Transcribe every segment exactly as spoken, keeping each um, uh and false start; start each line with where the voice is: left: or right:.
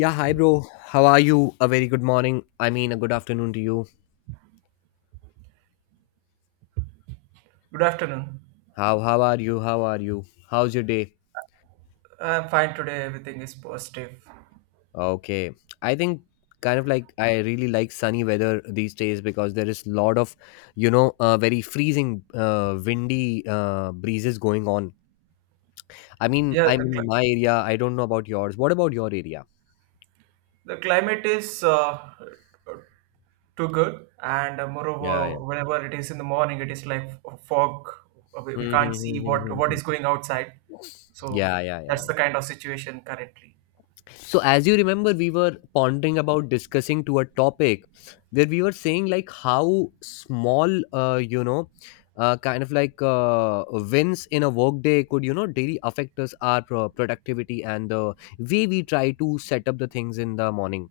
left: Yeah, hi bro. How are you? A very good morning. I mean, a good afternoon to you.
right: Good afternoon.
left: How how are you? How are you? How's your day?
right: I'm fine today. Everything is positive.
left: Okay. I think kind of like I really like sunny weather these days because there is lot of, you know, uh, very freezing uh, windy uh, breezes going on. I mean,
right: Yeah,
left: I'm
right: the,
left: in
right: cli-
left: my area. I don't know about yours. What about your area?
right: the climate is uh, too good, and uh,
left: Yeah, yeah.
right: moreover, whenever it is in the morning, it is like f- fog. Uh, We, we
left: Hmm, hmm,
right: can't see
left: hmm,
right: what
left: hmm, hmm,
right: what
left: hmm.
right: is going outside. So
left: Yeah, yeah,
right: that's
left: yeah.
right: the kind of situation currently.
left: So, as you remember, we were pondering about discussing to a topic where we were saying like how small, uh, you know, uh, kind of like uh, wins in a workday could, you know, daily affect us our pro- productivity and the way we try to set up the things in the morning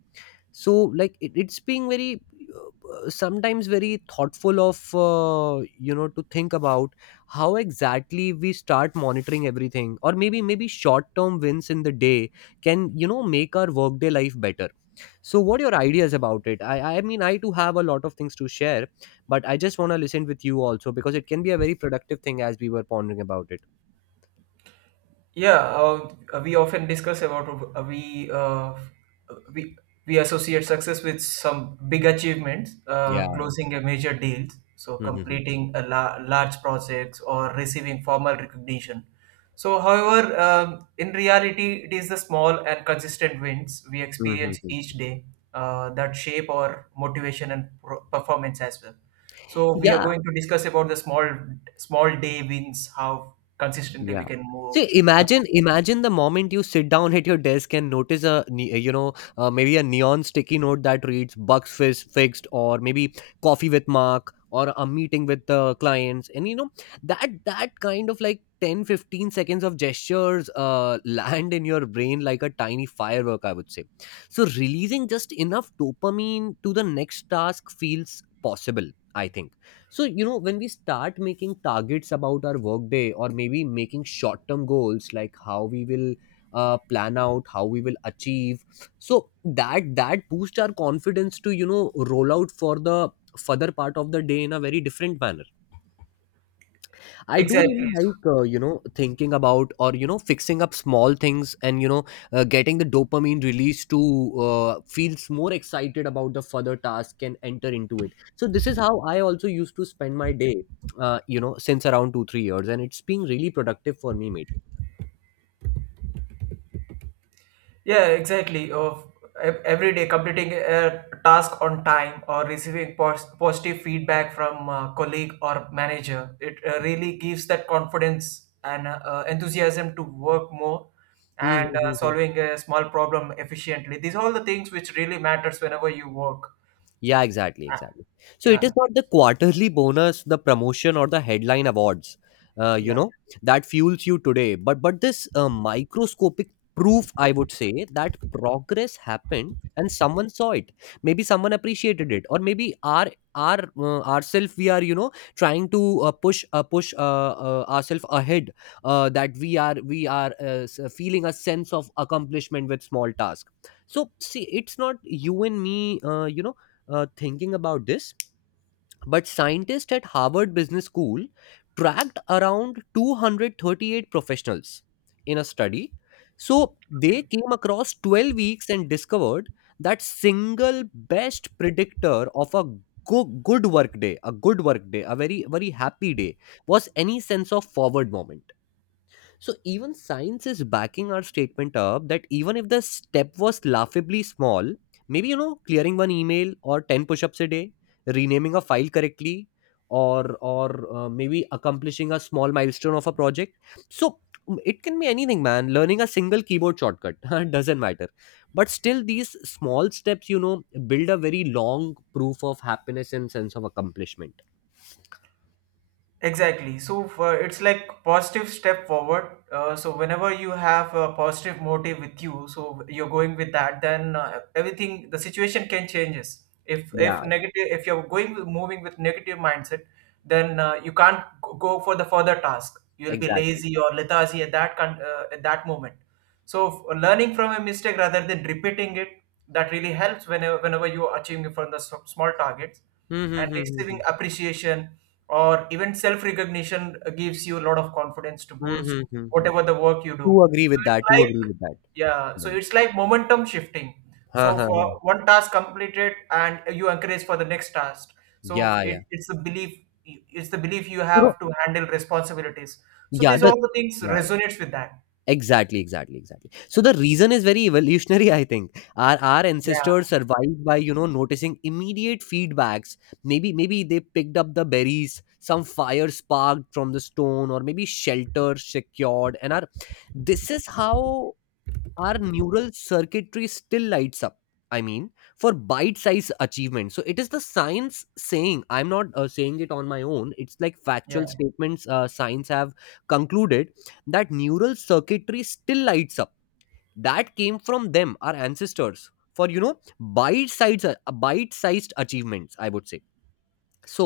left: so like it, it's being very uh, uh, sometimes very thoughtful of uh, you know to think about how exactly we start monitoring everything or maybe maybe short term wins in the day can you know make our workday life better. So what are your ideas about it? I i mean I too have a lot of things to share, but I just want to listen with you also because it can be a very productive thing as we were pondering about it.
right: Yeah, uh, we often discuss about uh, we uh, we we associate success with some big achievements, uh,
left: Yeah.
right: closing a major deal, so
left: Mhm.
right: completing a la- large projects or receiving formal recognition. So, however, um, in reality, it is the small and consistent wins we
left: Mhm.
right: experience each
left: Mhm.
right: day uh, that shape our motivation and pro- performance as well. So, we are
left: Yeah,
right: going to discuss about the small small day wins, how consistently
left: yeah.
right: we can move.
left: See, imagine, imagine the moment you sit down at your desk and notice a, ne- you know, uh, maybe a neon sticky note that reads "bugs fis- fixed" or maybe "coffee with Mark" or a meeting with the clients, and you know that that kind of like ten, fifteen seconds of gestures uh, land in your brain like a tiny firework, I would say. So releasing just enough dopamine to the next task feels possible, I think. So you know, when we start making targets about our workday or maybe making short term goals like how we will uh, plan out how we will achieve, so that that boosts our confidence to you know roll out for the further part of the day in a very different manner. I do
right: Exactly.
left: really
right: So,
left: like, uh, you know, thinking about or, you know, fixing up small things and, you know, uh, getting the dopamine release to uh, feels more excited about the further task and enter into it. So this is how I also used to spend my day, uh, you know, since around two, three years. And it's been really productive for me, mate.
right: yeah, exactly. Of ev- every day completing a task on time or receiving pos- positive feedback from a colleague or manager, it uh, really gives that confidence and uh, uh, enthusiasm to work more and uh,
left: Mhm.
right: solving a small problem efficiently. These are all the things which really matters whenever you work.
left: Yeah, exactly,
right: Ah,
left: exactly. So it is
right: Yeah.
left: not the quarterly bonus, the promotion, or the headline awards, uh, you
right: Yeah.
left: know, that fuels you today. But but this uh, microscopic proof, I would say, that progress happened and someone saw it. Maybe someone appreciated it, or maybe our our uh, ourself we are you know trying to uh, push uh, push uh, uh, ourselves ahead. Uh, that we are we are uh, s- feeling a sense of accomplishment with small task. So see, it's not you and me, uh, you know uh, thinking about this, but scientists at Harvard Business School tracked around two hundred thirty-eight professionals in a study. So they
right: Okay.
left: came across twelve weeks and discovered that single best predictor of a go- good work day, a good work day, a very very happy day was any sense of forward moment. So even science is backing our statement up that even if the step was laughably small, maybe you know clearing one email or ten push-ups a day, renaming a file correctly, or or uh, maybe accomplishing a small milestone of a project. So mm, it can be anything, man. Learning a single keyboard shortcut doesn't matter, but still these small steps, you know, build a very long proof of happiness and sense of accomplishment.
right: Exactly. So for, it's like positive step forward. Uh, so whenever you have a positive motive with you, so you're going with that, then uh, everything the situation can changes. If
left: Yeah,
right: if negative, if you're going with- moving with negative mindset, then uh, you can't g- go for the further task. You'll be
left: exactly.
right: lazy or lethargy at that con- uh, at that moment. So f- learning from a mistake rather than repeating it, that really helps whenever whenever you are achieving from the s- small targets
left: Hmm. Hmm,
right: and
left: hmm, hmm, hmm.
right: receiving appreciation or even self recognition gives you a lot of confidence to
left: Hmm,
right: boost
left: hmm, hmm, hmm.
right: whatever the work you do.
left: Do agree
right: so
left: with
right: it's
left: that, do
right: like
left: agree with that.
right: yeah
left: Yeah.
right: so it's like momentum shifting.
left: Huh,
right: So
left: huh,
right: for
left: huh.
right: one task completed and you encourage for the next task. so
left: Yeah,
right: it,
left: yeah.
right: it's the belief it's the belief you
left: So
right: have to handle responsibilities. So
left: yeah,
right: these
left: the
right: all the things
left: yeah, yeah.
right: resonates with that,
left: Exactly, exactly, exactly. So the reason is very evolutionary, I think. Our our
right: yeah,
left: ancestors survived by, you know, noticing immediate feedbacks. Maybe maybe they picked up the berries, some fire sparked from the stone, or maybe shelter secured. And our this is how our neural circuitry still lights up. I mean, for bite size achievement, so it is the science saying. I'm not uh, saying it on my own, it's like
right: yeah.
left: factual statements. Uh, science have concluded that neural circuitry still lights up that came from them, our ancestors, for you know bite sized, bite sized achievements, I would say. So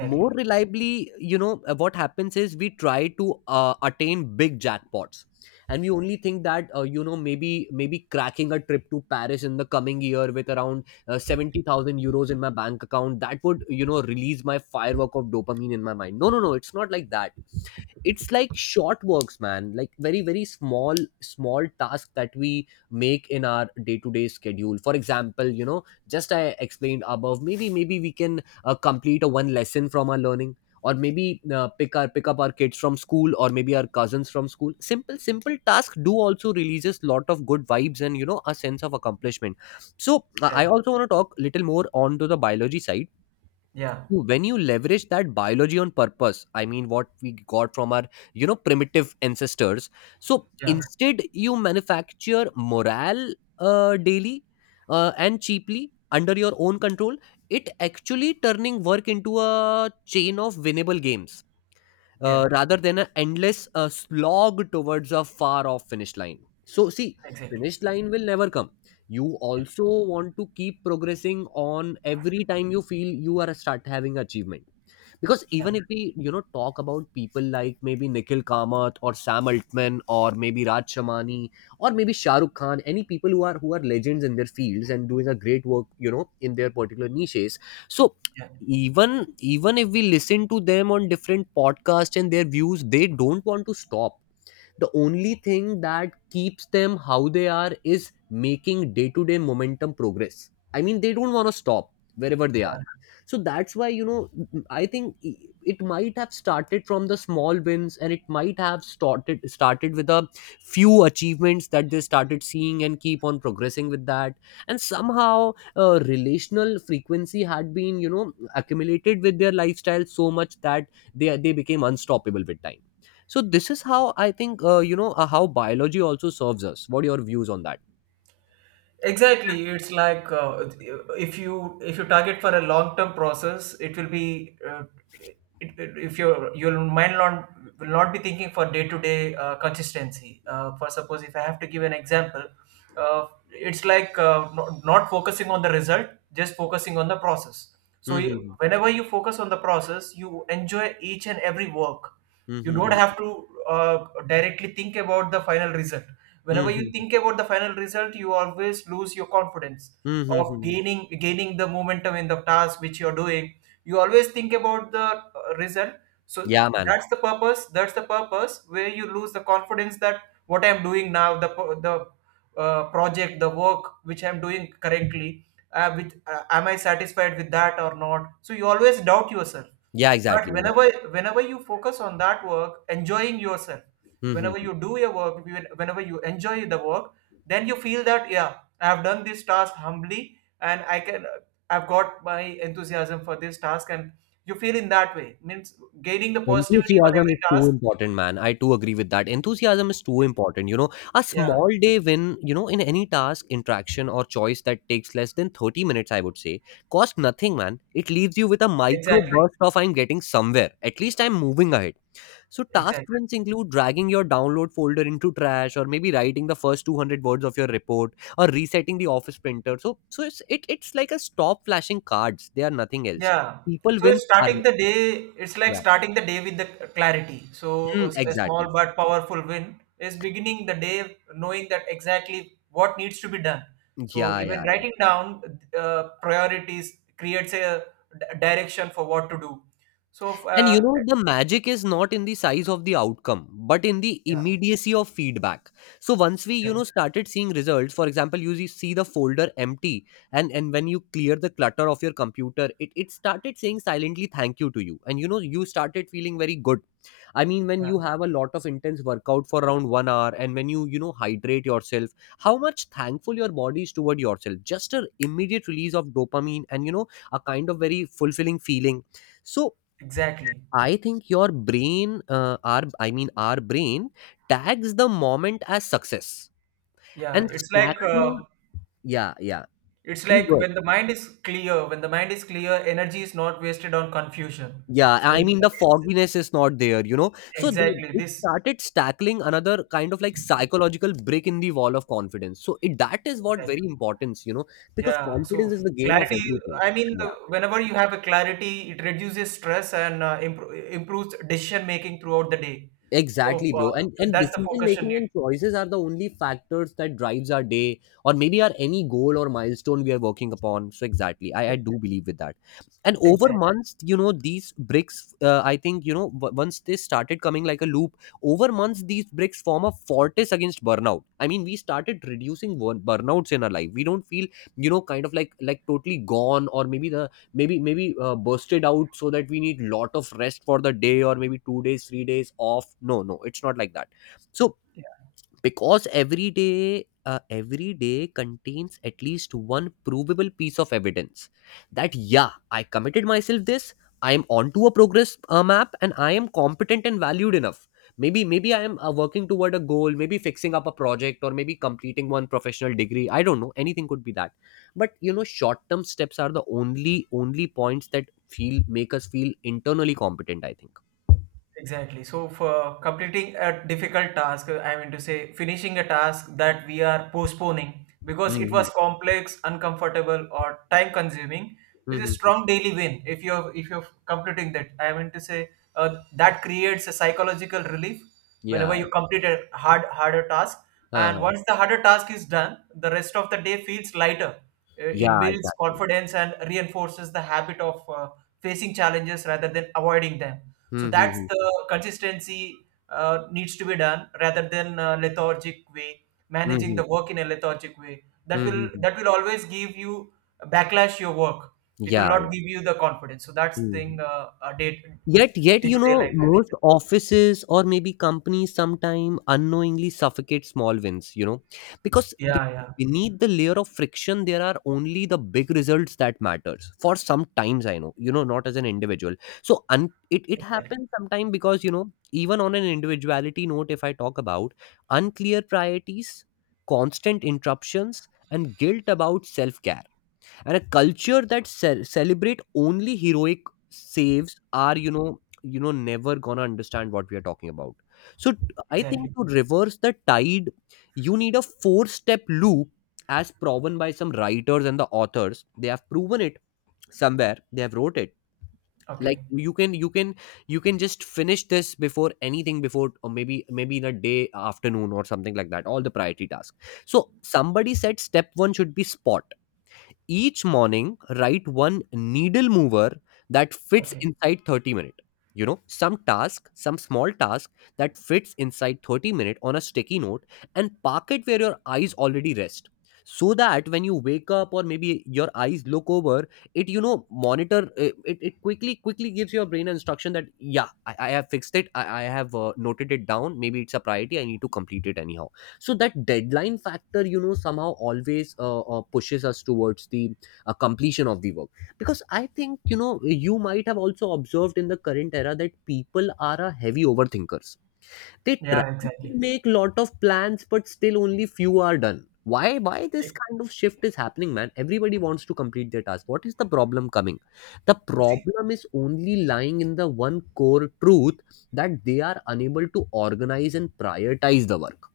left: more reliably, you know, uh, what happens is we try to uh, attain big jackpots, and we only think that uh, you know, maybe maybe cracking a trip to Paris in the coming year with around uh, seventy thousand euros in my bank account, that would you know release my firework of dopamine in my mind. No, no, no, it's not like that. It's like short works, man, like very very small, small tasks that we make in our day-to-day schedule. For example, you know, just I explained above, maybe maybe we can uh, complete a one lesson from our learning, or maybe uh, pick our pick up our kids from school, or maybe our cousins from school. Simple, simple tasks do also releases lot of good vibes and you know a sense of accomplishment. So i I
right: Exactly.
left: also want to talk little more on to the biology side.
right: Yeah.
left: When you leverage that biology on purpose, I mean what we got from our you know primitive ancestors, so
right: Yeah.
left: instead you manufacture morale uh, daily uh, and cheaply under your own control, it actually turning work into a chain of winnable games,
right: Yeah.
left: uh, rather than an endless uh, slog towards a far off finish line. So, see,
right: Exactly.
left: finish line will never come. You
right: Yeah.
left: also want to keep progressing on every time you feel you are start having achievement, because even
right: Yeah.
left: if we you know talk about people like maybe Nikhil Kamath or Sam Altman or maybe Raj Shamani or maybe Shah Rukh Khan, any people who are who are legends in their fields and doing a great work you know in their particular niches. So
right: Yeah.
left: even, even if we listen to them on different podcasts and their views, they don't want to stop. The only thing that keeps them how they are is making day to day momentum progress. I mean, they don't want to stop wherever they are. So that's why you know, I think, it might have started from the small wins and it might have started started with a few achievements that they started seeing and keep on progressing with that. And somehow uh, relational frequency had been you know accumulated with their lifestyle so much that they they became unstoppable with time. So this is how I think uh, you know uh, how biology also serves us. What are your views on that?
right: Exactly. It's like, uh, if you if you target for a long term process, it will be uh, it, it- if your your mind not, will not be thinking for day to day consistency. Uh, for suppose, if I have to give an example, uh, it's like, uh, not, not focusing on the result, just focusing on the process. So you,
left: Mhm.
right: whenever you focus on the process, you enjoy each and every work. You don't
left: Mhm.
right: have to uh, directly think about the final result. Whenever you
left: Mhm.
right: think about the final result, you always lose your confidence of
left: Mhm.
right: gaining gaining the momentum in the task which you're doing. You always think about the uh, result. so
left: Yeah, man.
right: that's the purpose that's the purpose where you lose the confidence, that what I'm doing now, the pro- the uh, project, the work which I'm doing correctly. Uh, with uh, Am I satisfied with that or not? So you always doubt yourself.
left: Yeah, exactly,
right: But
left: exactly.
right: whenever whenever you focus on that work, enjoying yourself, whenever
left: Mhm.
right: you do your work, when- whenever you enjoy the work, then you feel that, yeah, I have done this task humbly, and I can I've got my enthusiasm for this task, and you feel in that way, means gaining the positivity on
left: Enthusiasm is
right: every
left: too
right: task.
left: important, man. I too agree with that. Enthusiasm is too important. You know, a
right: Yeah,
left: small day win, you know, in any task, interaction, or choice that takes less than thirty minutes, I would say, cost nothing, man. It leaves you with a micro
right: exactly,
left: burst of I'm getting somewhere. At least I'm moving ahead. So task
right: exactly.
left: runs include dragging your download folder into trash, or maybe writing the first two hundred words of your report, or resetting the office printer. So, so it's it, it's like a stop flashing cards. They are nothing else.
right: Yeah.
left: People
right: So it's
left: wins are
right: starting the day, it's like
left: yeah,
right: starting the day with the clarity. So
left: hmm,
right: a a
left: exactly,
right: small
left: exactly.
right: but powerful win is beginning the day knowing that exactly what needs to be done. So
left: Yeah,
right: even
left: yeah.
right: writing down uh, priorities creates a d- direction for what to do. So,
left: And you
right: uh,
left: know, the magic is not in the size of the outcome, but in the
right: yeah,
left: immediacy of feedback. So once we, you know,
right: exactly.
left: started seeing results, for example, you see see the folder empty, and and when you clear the clutter of your computer, it it started saying silently thank you to you, and you know, you started feeling very good. I mean, when
right: Yeah,
left: you have a lot of intense workout for around one hour, and when you you know hydrate yourself, how much thankful your body is toward yourself. Just a immediate release of dopamine, and you know, a kind of very fulfilling feeling. So
right: exactly.
left: I think your brain, uh, our I mean our brain tags the moment as success. And
right: Yeah, it's like
left: stacking,
right: uh,
left: yeah, yeah.
right: it's
left: Please go
right: like
left: ahead.
right: when the mind is clear, when the mind is clear, energy is not wasted on confusion.
left: Yeah,
right: So
left: I mean the
right: this,
left: fogginess is not there, you know. So they,
right: exactly
left: it
right: this.
left: started tackling another kind of like psychological brick in the wall of confidence. So it, that is what very
right: Exactly.
left: important, you know, because
right: Yeah.
left: confidence
right: So
left: is the game of
right: clarity,
left: everything.
right: I mean,
left: Yeah.
right: the- whenever you have a clarity, it reduces stress and uh, impro- improves decision making throughout the day. So
left: Exactly, bro.
right: uh,
left: And and
right: that's the
left: decision
right: focus you
left: making and
right: need.
left: choices are the only factors that drives our day or maybe our any goal or milestone we are working upon. So exactly, I, I do believe with that. And over
right: Exactly.
left: months, you know, these bricks, uh, I think, you know, w- once they started coming like a loop, over months, these bricks form a fortress against burnout. I mean, we started reducing burn- burnouts in our life. We don't feel, you know, kind of like like totally gone, or maybe the maybe maybe uh, burst out, so that we need lot of rest for the day, or maybe two days, three days off. No, no, it's not like that. So because every day uh, every day contains at least one provable piece of evidence that, yeah, I committed myself this. I am onto a progress uh, map, and I am competent and valued enough. Maybe maybe I am uh, working toward a goal, maybe fixing up a project, or maybe completing one professional degree. I don't know, anything could be that. But, you know, short term steps are the only only points that feel make us feel internally competent, I think.
right: Exactly. So, for completing a difficult task, uh, I mean to say, finishing a task that we are postponing because it
left: Hmm,
right: was complex, uncomfortable, or time consuming is a
left: hmm.
right: strong daily win if you're if you're completing that. I mean to say, uh, that creates a psychological relief
left: Yeah,
right: whenever you complete a hard harder task. And
left: uh,
right: once the harder task is done, the rest of the day feels lighter. uh, It
left: yeah,
right: builds
left: exactly.
right: confidence and reinforces the habit of uh, facing challenges rather than avoiding them. So that's
left: Hmm.
right: the consistency uh, needs to be done rather than uh, lethargic way, managing
left: Mhm.
right: the work in a lethargic way. That
left: Mhm,
right: will
left: mhm.
right: that will always give you backlash your work. It will
left: Yeah.
right: not give you the confidence. So that's
left: Mhm.
right: thing, uh, uh, day
left: Yet, yet,
right: day
left: you
right: to day
left: know,
right: life,
left: most
right: actually.
left: offices or maybe companies sometime unknowingly suffocate small wins, you know, because be-
right: Yeah, yeah,
left: beneath the layer of friction, there are only the big results that matters for some times, I know, you know, not as an individual. So un- it, it
right: exactly,
left: happens sometime because, you know, even on an individuality note, if I talk about unclear priorities, constant interruptions and guilt about self-care, and a culture that ce- celebrate only heroic saves, are you know you know never gonna understand what we are talking about. So t- I think,
right: exactly.
left: to reverse the tide, you need a four step loop, as proven by some writers and the authors. They have proven it somewhere, they have wrote it. Like,
right: Okay,
left: you can you can you can just finish this before anything, before or maybe maybe in a day afternoon or something like that, all the priority tasks. So somebody said step one should be spot. Each morning, write one needle mover that fits
right: okay.
left: inside thirty minutes. You know, some task some small task that fits inside thirty minutes on a sticky note, and park it where your eyes already rest, so that when you wake up, or maybe your eyes look over it, you know, monitor it, it, it quickly quickly gives your brain an instruction that, yeah, i, I have fixed it. I, I have uh, noted it down. Maybe it's a priority, I need to complete it anyhow. So that deadline factor, you know, somehow always uh, uh, pushes us towards the uh, completion of the work. Because I think, you know, you might have also observed in the current era that people are a heavy overthinkers. They try
right: Yeah,
left: to
right: exactly.
left: make lot of plans, but still only few are done. Why why this kind of shift is happening, man? Everybody wants to complete their task. What is the problem coming? The
right: See.
left: problem is only lying in the one core truth: that they are unable to organize and prioritize the work.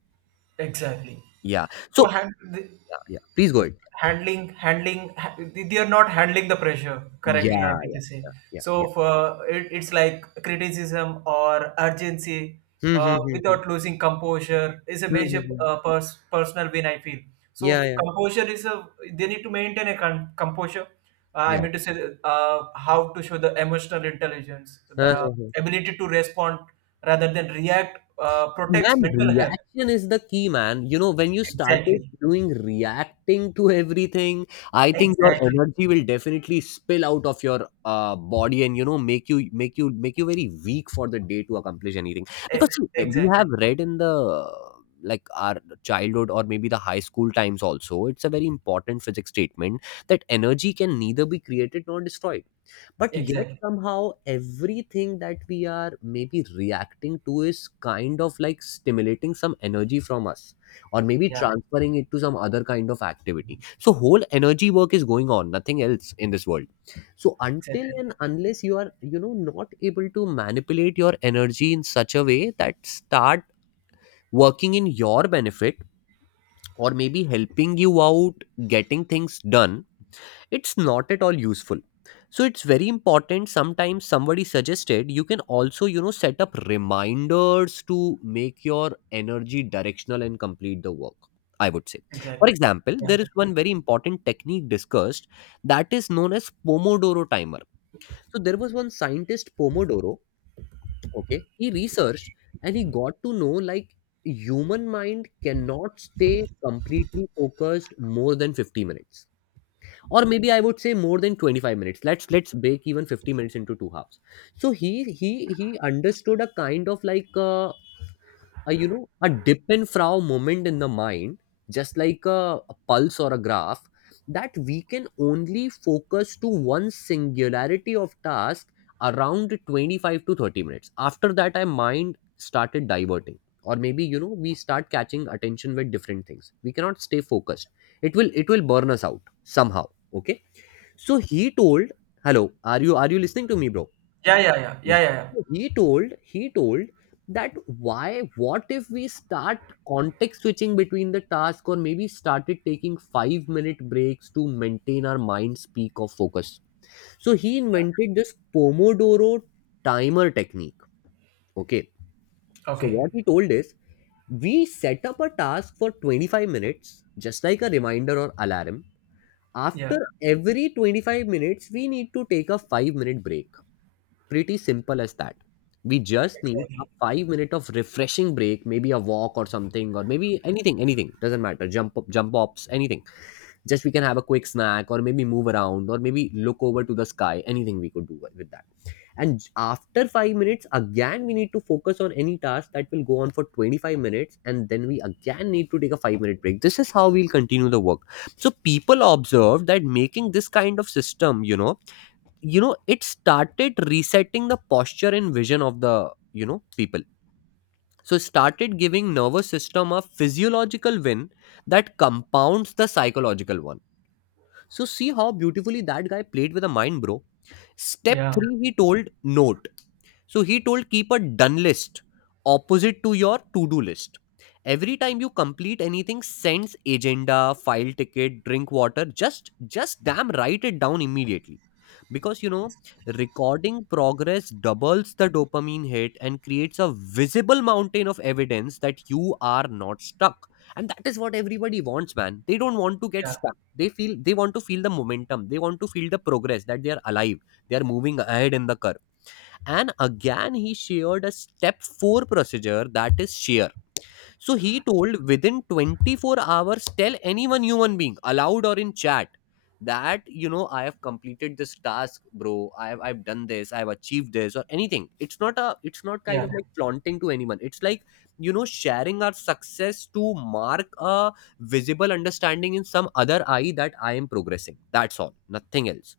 right: Exactly.
left: Yeah.
right: So
left: So
right: hand, the,
left: yeah, yeah, please go ahead.
right: handling, handling, ha- they are not handling the pressure correctly, I
left: Yeah,
right: mean
left: yeah,
right: to say.
left: yeah, yeah.
right: So for it, it's like criticism or urgency
left: Hmm, hmm,
right: uh,
left: hmm, hmm.
right: without losing composure is a
left: Hmm, hmm,
right: major
left: hmm.
right: uh, pers- personal win, I feel. So
left: Yeah,
right: f-
left: yeah,
right: composure is a They need to maintain a con- composure. Uh, I
left: yeah.
right: mean to say, uh, how to show the emotional intelligence, the
left: Uh-huh.
right: ability to respond rather than react uh, protects
left: Man,
right: mental health.
left: reaction is the key, man. You know, when you started
right: Exactly.
left: doing reacting to everything, I think your
right: Exactly.
left: energy will definitely spill out of your uh, body, and you know, make you make you make you very weak for the day to accomplish anything. Because
right: E-
left: see, eh, we have
right: exactly.
left: read in the, like, our childhood or maybe the high school times also, it's a very important physics statement that energy can neither be created nor destroyed. But yet
right: Exactly.
left: somehow everything that we are maybe reacting to is kind of like stimulating some energy from us, or maybe
right: Yeah.
left: transferring it to some other kind of activity. So whole energy work is going on, nothing else in this world. So until
right: Exactly.
left: and unless you are, you know, not able to manipulate your energy in such a way that start working in your benefit, or maybe helping you out, getting things done, it's not at all useful. So it's very important. Sometimes somebody suggested you can also, you know, set up reminders to make your energy directional and complete the work, I would say. For
right: Exactly.
left: example,
right: Yeah.
left: there is one very important technique discussed that is known as Pomodoro timer. So there was one scientist, Pomodoro. Okay, he researched, and he got to know, like, human mind cannot stay completely focused more than fifty minutes, or maybe I would say more than twenty-five minutes. Let's let's break even fifty minutes into two halves. So he he he understood a kind of like, uh, a, you know, a dip and frow moment in the mind, just like a, a pulse or a graph, that we can only focus to one singularity of task around twenty-five to thirty minutes. After that, our mind started diverting, or maybe, you know, we start catching attention with different things. We cannot stay focused. It will it will burn us out somehow. Okay. So he told, "Hello, are you are you listening to me, bro?"
right: Yeah. Yeah. Yeah.
left: Yeah.
right: Yeah. Yeah. Yeah.
left: So he told he told that, why, what if we start context switching between the task, or maybe started taking five minute breaks to maintain our mind's peak of focus. So he
right: yeah.
left: invented this Pomodoro timer technique. Okay. So
right: Okay.
left: what he told is, we set up a task for twenty-five minutes, just like a reminder or alarm. After
right: Yeah.
left: every twenty-five minutes, we need to take a five minute break. Pretty simple as that. We just need a
right: Exactly.
left: five minute of refreshing break, maybe a walk or something, or maybe anything, anything. Doesn't matter. Jump up, jump ups, anything. Just we can have a quick snack, or maybe move around, or maybe look over to the sky. Anything we could do with that. And j- after five minutes, again we need to focus on any task that will go on for twenty-five minutes, and then we again need to take a five minute break. This is how we'll continue the work. So people observe that making this kind of system, you know, you know it started resetting the posture and vision of the, you know people. So it started giving nervous system a physiological win that compounds the psychological one. So see how beautifully that guy played with the mind, bro. Step
right: Yeah.
left: three, he told, note. So he told, keep a done list opposite to your to do list. Every time you complete anything, sends agenda, file ticket, drink water, just just damn write it down immediately. Because you know, recording progress doubles the dopamine hit and creates a visible mountain of evidence that you are not stuck. And that is what everybody wants, man. They don't want to get
right: Yeah.
left: stuck. They feel they want to feel the momentum. They want to feel the progress that they are alive. They are moving ahead in the curve. And again, he shared a step four procedure that is share. So he told, within twenty-four hours, tell anyone human being, aloud or in chat, that, you know, I have completed this task, bro. I've, I've done this. I've achieved this, or anything. It's not a, it's not kind of
right: Yeah.
left: like flaunting to anyone. It's like, you know, sharing our success to mark a visible understanding in some other eye that I am progressing. That's all. Nothing else.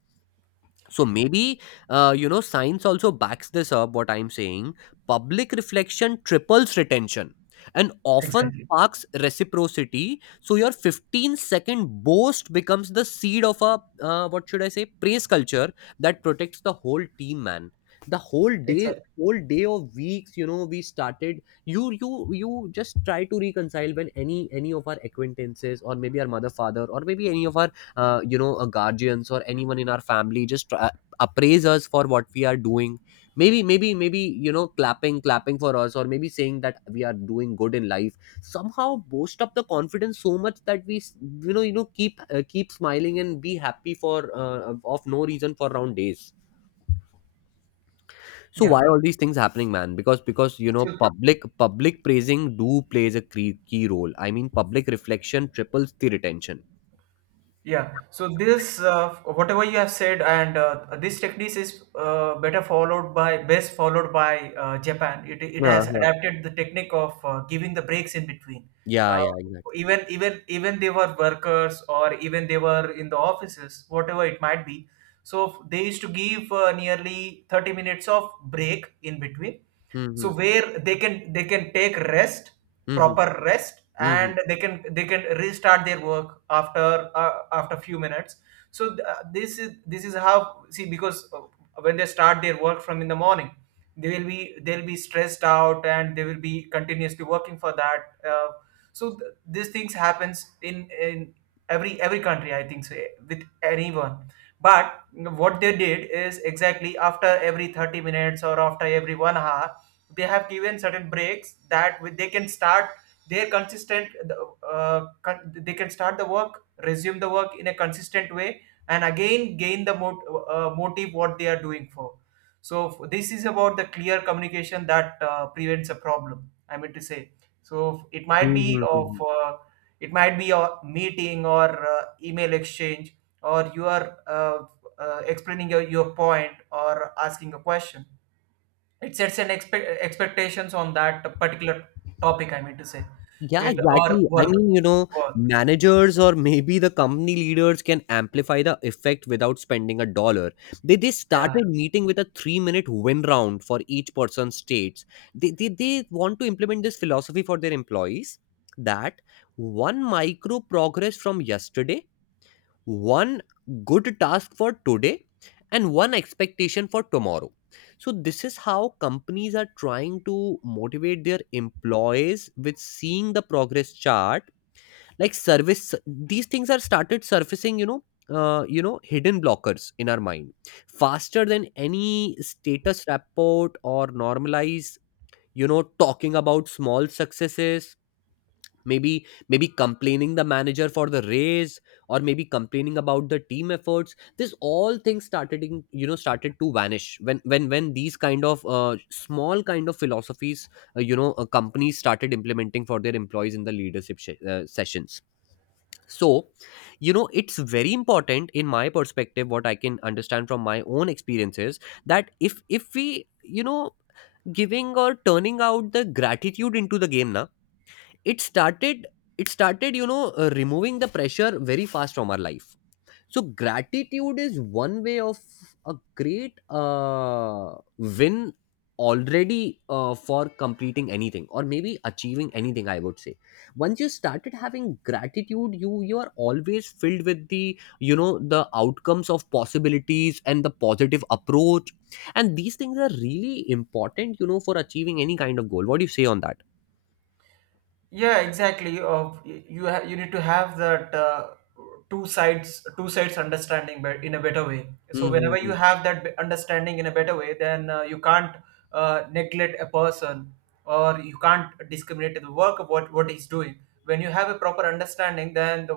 left: So maybe uh, you know, science also backs this up. What I'm saying, public reflection triples retention and often
right: Exactly.
left: sparks reciprocity. So your fifteen second boast becomes the seed of a, uh, what should I say, praise culture that protects the whole team, man. The whole day,
right: Exactly.
left: whole day of weeks. You know, we started. You you you just try to reconcile when any any of our acquaintances, or maybe our mother father, or maybe any of our uh, you know uh, guardians or anyone in our family, just uh, appraise us for what we are doing. Maybe maybe maybe, you know, clapping clapping for us, or maybe saying that we are doing good in life, somehow boost up the confidence so much that we s- you know you know, keep uh, keep smiling and be happy for uh, of no reason for round days. So why
right: Yeah.
left: all these things happening, man? Because because, you know,
right: So.
left: public public praising do plays a key, key role. I mean, public reflection triples the retention.
right: Yeah. So this, uh, whatever you have said, and uh, this technique is uh, better followed by best followed by uh, Japan. It it has
left: Uh-huh.
right: adapted the technique of uh, giving the breaks in between.
left: Yeah,
right: Uh,
left: yeah, exactly.
right: even even even they were workers or even they were in the offices, whatever it might be. So they used to give uh, nearly thirty minutes of break in between, so
left: Mm-hmm.
right: where they can they can take rest,
left: Mm-hmm.
right: proper rest,
left: Mhm.
right: and they can they can restart their work after uh, after few minutes. So th- uh, this is this is how, see, because, uh, when they start their work from in the morning, they will be they'll be stressed out and they will be continuously working for that. uh, so th- these things happens in in every every country, I think so, eh, with anyone. But what they did is exactly after every thirty minutes or after every one hour, they have given certain breaks that with- they can start their consistent, uh, con- they can start the work, resume the work in a consistent way, and again gain the mot- uh, motive what they are doing for. So f- this is about the clear communication that uh, prevents a problem, I mean to say. So it might be
left: Mhm, mhm.
right: of uh, it might be a meeting or uh, email exchange, or you are uh, uh, explaining your, your point or asking a question. It sets an expe- expectations on that particular topic, I mean to say,
left: Yeah,
right: it, or
left: exactly. I
right: work
left: mean, you know,
right: work
left: managers or maybe the company leaders can amplify the effect without spending a dollar. They they
right: Yeah,
left: started meeting with a three minute win round for each person's states. They, they they want to implement this philosophy for their employees, that one micro progress from yesterday, one good task for today, and one expectation for tomorrow. So this is how companies are trying to motivate their employees with seeing the progress chart. Like service, these things are started surfacing, you know uh, you know hidden blockers in our mind faster than any status report or normalize, you know talking about small successes. Maybe maybe complaining the manager for the raise, or maybe complaining about the team efforts. This all things started in, you know started to vanish when when when these kind of uh, small kind of philosophies, uh, you know uh, companies started implementing for their employees in the leadership sh- uh, sessions. So you know it's very important in my perspective, what I can understand from my own experiences, that if if we, you know giving or turning out the gratitude into the game na, it started, it started, you know uh, removing the pressure very fast from our life. So gratitude is one way of a great uh, win already, uh, for completing anything or maybe achieving anything, I would say. Once you started having gratitude, you you are always filled with the, you know, the outcomes of possibilities and the positive approach. And these things are really important, you know, for achieving any kind of goal. What do you say on that?
right: yeah, exactly. Of, you ha- you need to have that uh, two sides two sides understanding, bet- in a better way. So whenever you
left: Hmm,
right: have that be- understanding in a better way, then uh, you can't uh, neglect a person or you can't discriminate the work of what what he's doing. When you have a proper understanding, then the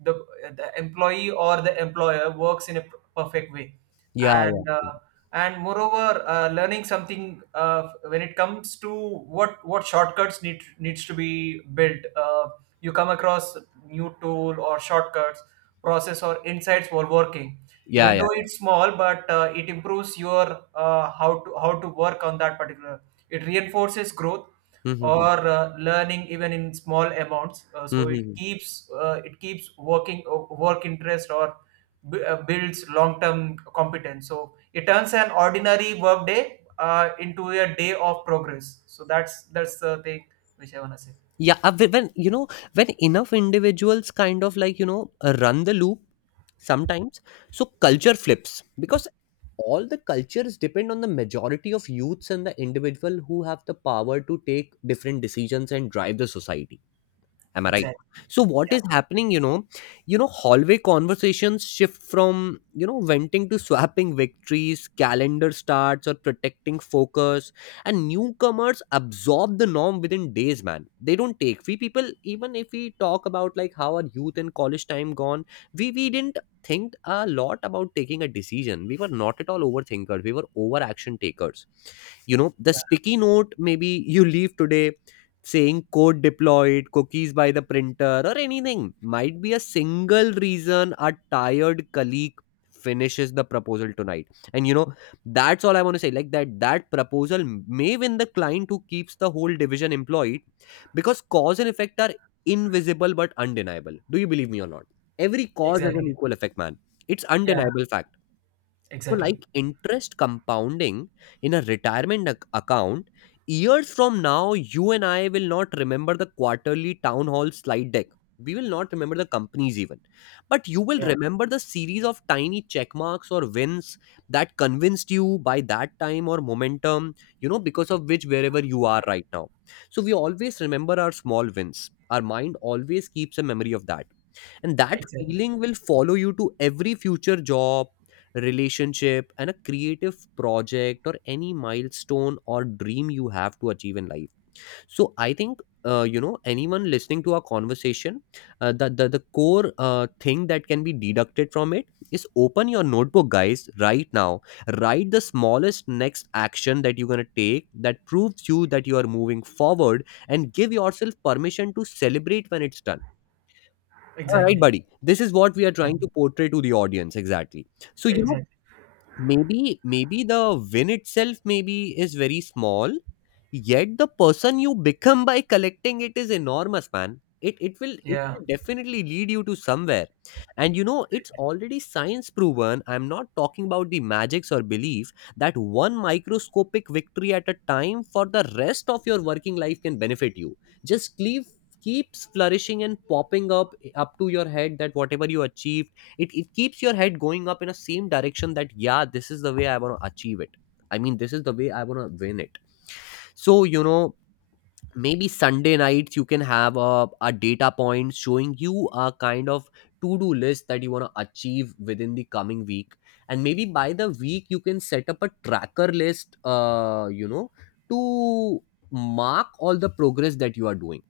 right: the, the employee or the employer works in a p- perfect way.
left: yeah,
right: and
left: yeah.
right: uh, and moreover, uh, learning something, uh, when it comes to what what shortcuts need needs to be built, uh, you come across new tool or shortcuts, process or insights while working.
left: Yeah,
right: Even
left: yeah.
right: though it's small, but uh, it improves your, uh, how to how to work on that particular, it reinforces growth
left: Mm-hmm.
right: or uh, learning, even in small amounts. uh, so it
left: Mm-hmm.
right: keeps uh, it keeps working uh, work interest, or b- uh, builds long-term competence. So it turns an ordinary workday uh, into a day of progress. So that's that's the thing which I wanna say.
left: Yeah, uh, whe- when you know, when enough individuals kind of like, you know, uh, run the loop sometimes, so culture flips, because all the cultures depend on the majority of youths and the individual who have the power to take different decisions and drive the society. Am I right?
right: Exactly.
left: So what
right: Yeah.
left: is happening, you know, you know hallway conversations shift from, you know, venting to swapping victories, calendar starts or protecting focus, and newcomers absorb the norm within days, man. They don't take. We people, even if we talk about like how our youth and college time gone, we we didn't think a lot about taking a decision. We were not at all overthinkers, we were over action takers. You know, the
right: Yeah.
left: sticky note maybe you leave today saying code deployed, cookies by the printer, or anything might be a single reason. A tired colleague finishes the proposal tonight, and you know, that's all I want to say, like that that proposal may win the client who keeps the whole division employed, because cause and effect are invisible but undeniable. Do you believe me or not? Every cause has an
right: Exactly.
left: equal effect, man. It's
right: Yeah.
left: undeniable fact. So, like
right: Exactly.
left: interest compounding in a retirement ac- account, years from now, you and I will not remember the quarterly town hall slide deck. We will not remember the companies even. But you will
right: Yeah.
left: remember the series of tiny check marks or wins that convinced you by that time or momentum, you know, because of which wherever you are right now. So, we always remember our small wins. Our mind always keeps a memory of that. And that
right: Exactly.
left: feeling will follow you to every future job, relationship, and a creative project or any milestone or dream you have to achieve in life. So I think uh, you know, anyone listening to our conversation, uh, the, the the core uh, thing that can be deducted from it is, open your notebook, guys, right now. Write the smallest next action that you're gonna take that proves you that you are moving forward, and give yourself permission to celebrate when it's done. Yeah, right,
right: Exactly.
left: buddy. This is what we are
right: Yeah.
left: trying to portray to the audience exactly. So you know,
right: Exactly.
left: maybe maybe the win itself maybe is very small, yet the person you become by collecting it is enormous, man. It it will, it
right: Yeah.
left: will definitely lead you to somewhere. And you know, it's already science proven, I'm not talking about the magics or belief, that one microscopic victory at a time for the rest of your working life can benefit you. Just leave, keeps flourishing and popping up up to your head, that whatever you achieve, it, it keeps your head going up in a same direction, that yeah, this is the way I want to achieve it. I mean, this is the way I want to win it. So you know, maybe sunday nights you can have a, a data point showing you a kind of to-do list that you want to achieve within the coming week. And maybe by the week you can set up a tracker list, uh you know, to mark all the progress that you are doing.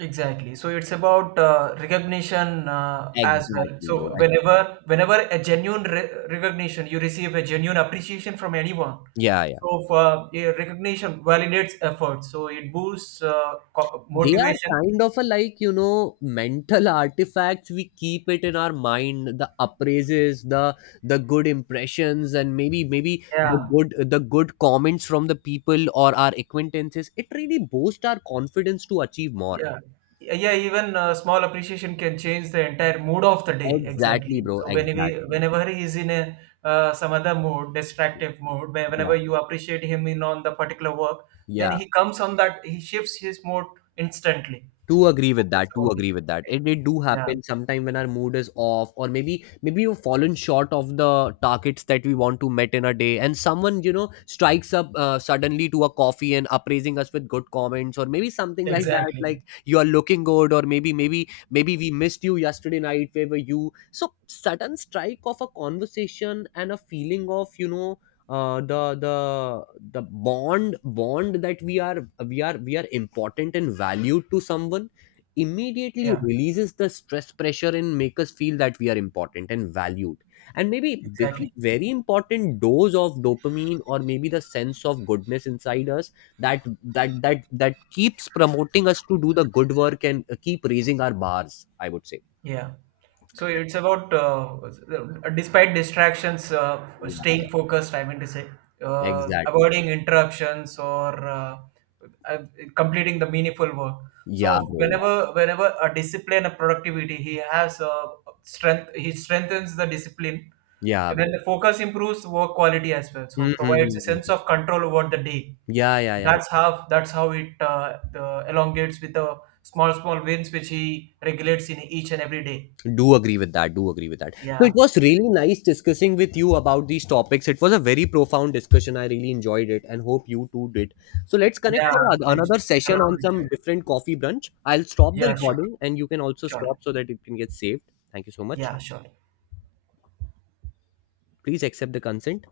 right: Exactly. So it's about uh, recognition uh, as well.
left: Exactly, bro,
right: So
left: exactly.
right: whenever whenever a genuine re- recognition, you receive a genuine appreciation from anyone.
left: Yeah, yeah.
right: So if, uh, Yeah, recognition validates effort. So it boosts uh, co-
left: They
right: motivation.
left: are kind of a like, you know, mental artifacts. We keep it in our mind, the appraises, the the good impressions, and maybe maybe the
right: Yeah.
left: good the good comments from the people or our acquaintances. It really boosts our confidence to achieve more.
right: Yeah. Yeah, yeah, even uh, small appreciation can change the entire mood of the day.
left: Exactly,
right: Exactly.
left: bro.
right: So whenever
left: Exactly.
right: whenever he's in a uh, some other mood, distractive mood, where-
left: Yeah.
right: whenever you appreciate him in on the particular work, then
left: Yeah.
right: he comes on that, he shifts his mood instantly.
left: To agree
right: So
left: with
right: it's
left: that, to
right: about the
left: agree
right: shift.
left: with that it, it do
right: Yeah,
left: happen sometime when our mood is off, or maybe maybe we've fallen short of the targets that we want to met in a day, and someone, you know, strikes up uh, suddenly to a coffee and appraising us with good comments, or maybe something like that,
right: exactly.
left: like you are looking good, or maybe maybe maybe we missed you yesterday night, where were you. So sudden strike of a conversation and a feeling of, you know, uh, the the the bond bond that we are we are we are important and valued to someone immediately
right: Yeah,
left: releases the stress pressure and make us feel that we are important and valued. And maybe this is
right: exactly.
left: very important dose of dopamine, or maybe the sense of goodness inside us, that that that that keeps promoting us to do the good work, and uh, keep raising our bars, I would say.
right: Yeah. So it's about, uh, uh, despite distractions, uh,
left: Yeah, yeah.
right: staying focused, I mean to say, uh,
left: Exactly, exactly.
right: avoiding interruptions or uh, uh, completing the meaningful work.
left: Yeah,
right: So
left: bro, yeah.
right: whenever, whenever a discipline, a productivity, he has uh, strength he strengthens the discipline,
left: Yeah,
right: and then
left: bro.
right: the focus improves work quality as well, so provides a
left: Mm-hmm.
right: sense of control over the day.
left: Yeah, yeah, yeah.
right: That's how that's how it, uh, the elongates with the small small wins which he regulates in each and every day.
left: Do agree with that. Do agree with that. So it
right: Yeah,
left: was really nice discussing with you about these topics. It was a very profound discussion. I really enjoyed it and hope you too did. So let's connect
right: yeah,
left: for a-
right: I
left: another session on
right: thoroughly
left: some
right: enjoyed.
left: different coffee brunch. I'll stop the
right: Yeah, sure.
left: recording and you can also stop
right: Sure.
left: so that it can get saved. Thank you so much.
right: Yeah, sure.
left: Please accept the consent.